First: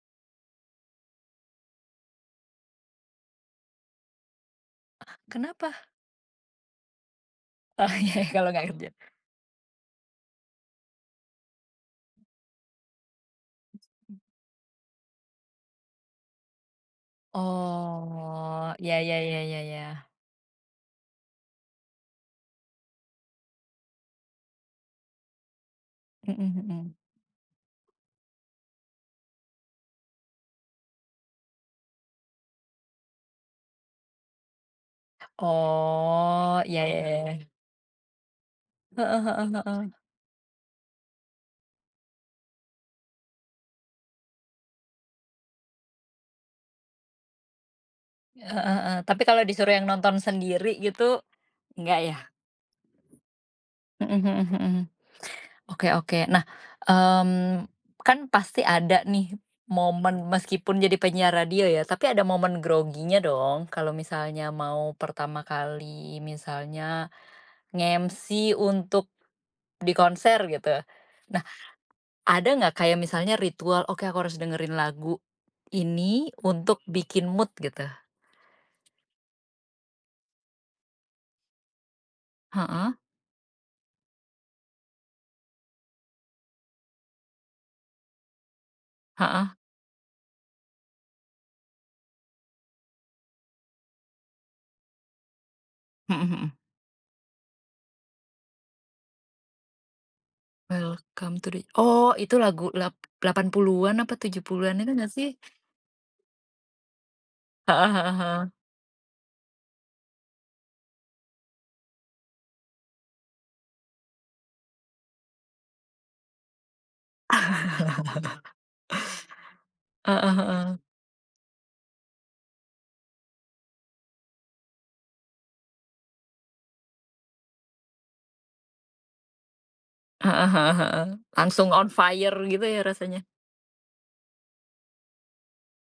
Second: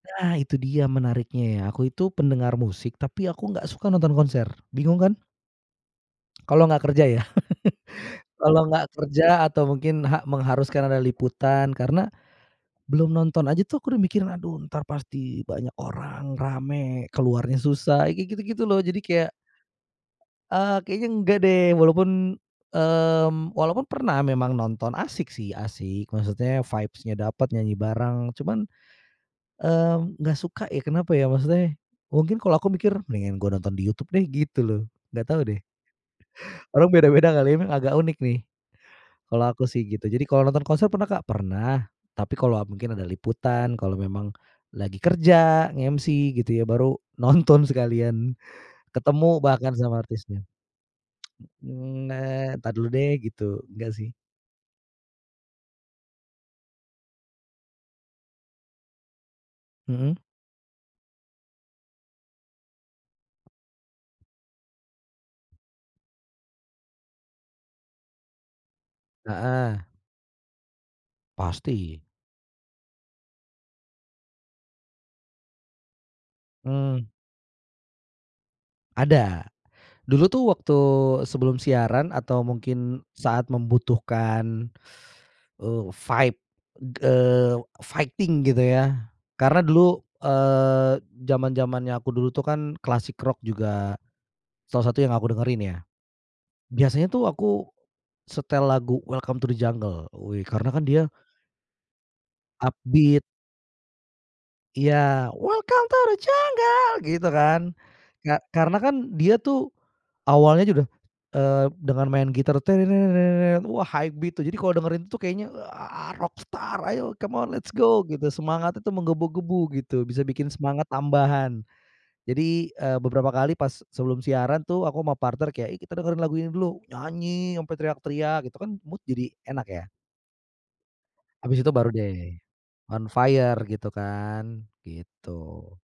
Nah itu dia menariknya ya, aku itu pendengar musik tapi aku gak suka nonton konser, bingung kan? Kenapa? Kalau gak kerja ya Oh ya ya, kalau kalau gak gak kerja. kerja atau mungkin ha mengharuskan ada liputan, karena belum nonton aja tuh aku udah mikir, aduh entar pasti banyak orang, rame, keluarnya susah, kayak gitu-gitu Oh, loh, ya jadi ya kayak ya ya ya. eee ,kayaknya nggak deh walaupun mmm, walaupun pernah memang nonton, asyik sih, asyik Mhm maksudnya mhm. vibes-nya dapat, nyanyi bareng, cuman, eee, nggak suka ya, kenapa ya, maksudnya, mungkin kalau aku mikir, mendingan gue nonton di YouTube deh gitu loh, nggak tahu deh. Oh, ya Orang ya ya beda-beda kali ya. ya, emang agak unik nih, Heeh kalau heeh aku sih heeh. gitu, jadi kalau nonton konser pernah nggak? Pernah, tapi kalau mungkin ada liputan kalau memang lagi kerja, nge-MC gitu ya, baru nonton sekalian, Heeh heeh, tapi ketemu kalau bahkan disuruh yang sama nonton artisnya. sendiri gitu, enggak Eee, ya? na entar dulu deh gitu, enggak sih. Mhm mhm mhm. Oke oke. Nah, mmm, kan pasti ada nih Mhm. momen meskipun jadi penyiar radio ya, tapi ada momen groginya dong, kalo misalnya mau pertama kali misalnya nge-MC untuk Heeh. di konser gitu. Nah, Pasti. ada ga kayak misalnya ritual, oke aku harus dengerin lagu ini untuk Hmm. bikin mood gitu? Ada. Dulu tuh waktu sebelum siaran, atau Heeh. mungkin saat membutuhkan, eee, fight eee, fighting gitu ya. Heeh. Karena dulu, eee, zaman-zamannya aku dulu tuh kan klasik rock juga, salah satu yang aku dengerin ya. Mhm mhm. Biasanya tuh aku setel lagu Welcome to the Jungle, wih karena kan dia Welcome to the oh itu lagu lap upbeat. lapan puluhan apa 70-an itu Iya, ga sih? welcome to the jungle gitu kan, Heeh heeh ka heeh. karena kan dia tuh awalnya aja udah, eee, dengan main gitar tene-ne-net, wah high beat tuh, jadi kalau dengerin itu tuh kayaknya, ah rock star, ayo come on let's go gitu, semangat itu menggebu-gebu gitu, bisa Heeh bikin heeh. semangat tambahan. Jadi, eee, beberapa kali pas sebelum siaran tuh aku sama partner kayak, "Ih kita dengerin lagu ini dulu!" nyanyi sampai teriak-teriak gitu kan mood jadi enak ya. Heeh heeh heeh. Habis Langsung itu on baru fire deh gitu ya on rasanya. fire gitu kan, gitu.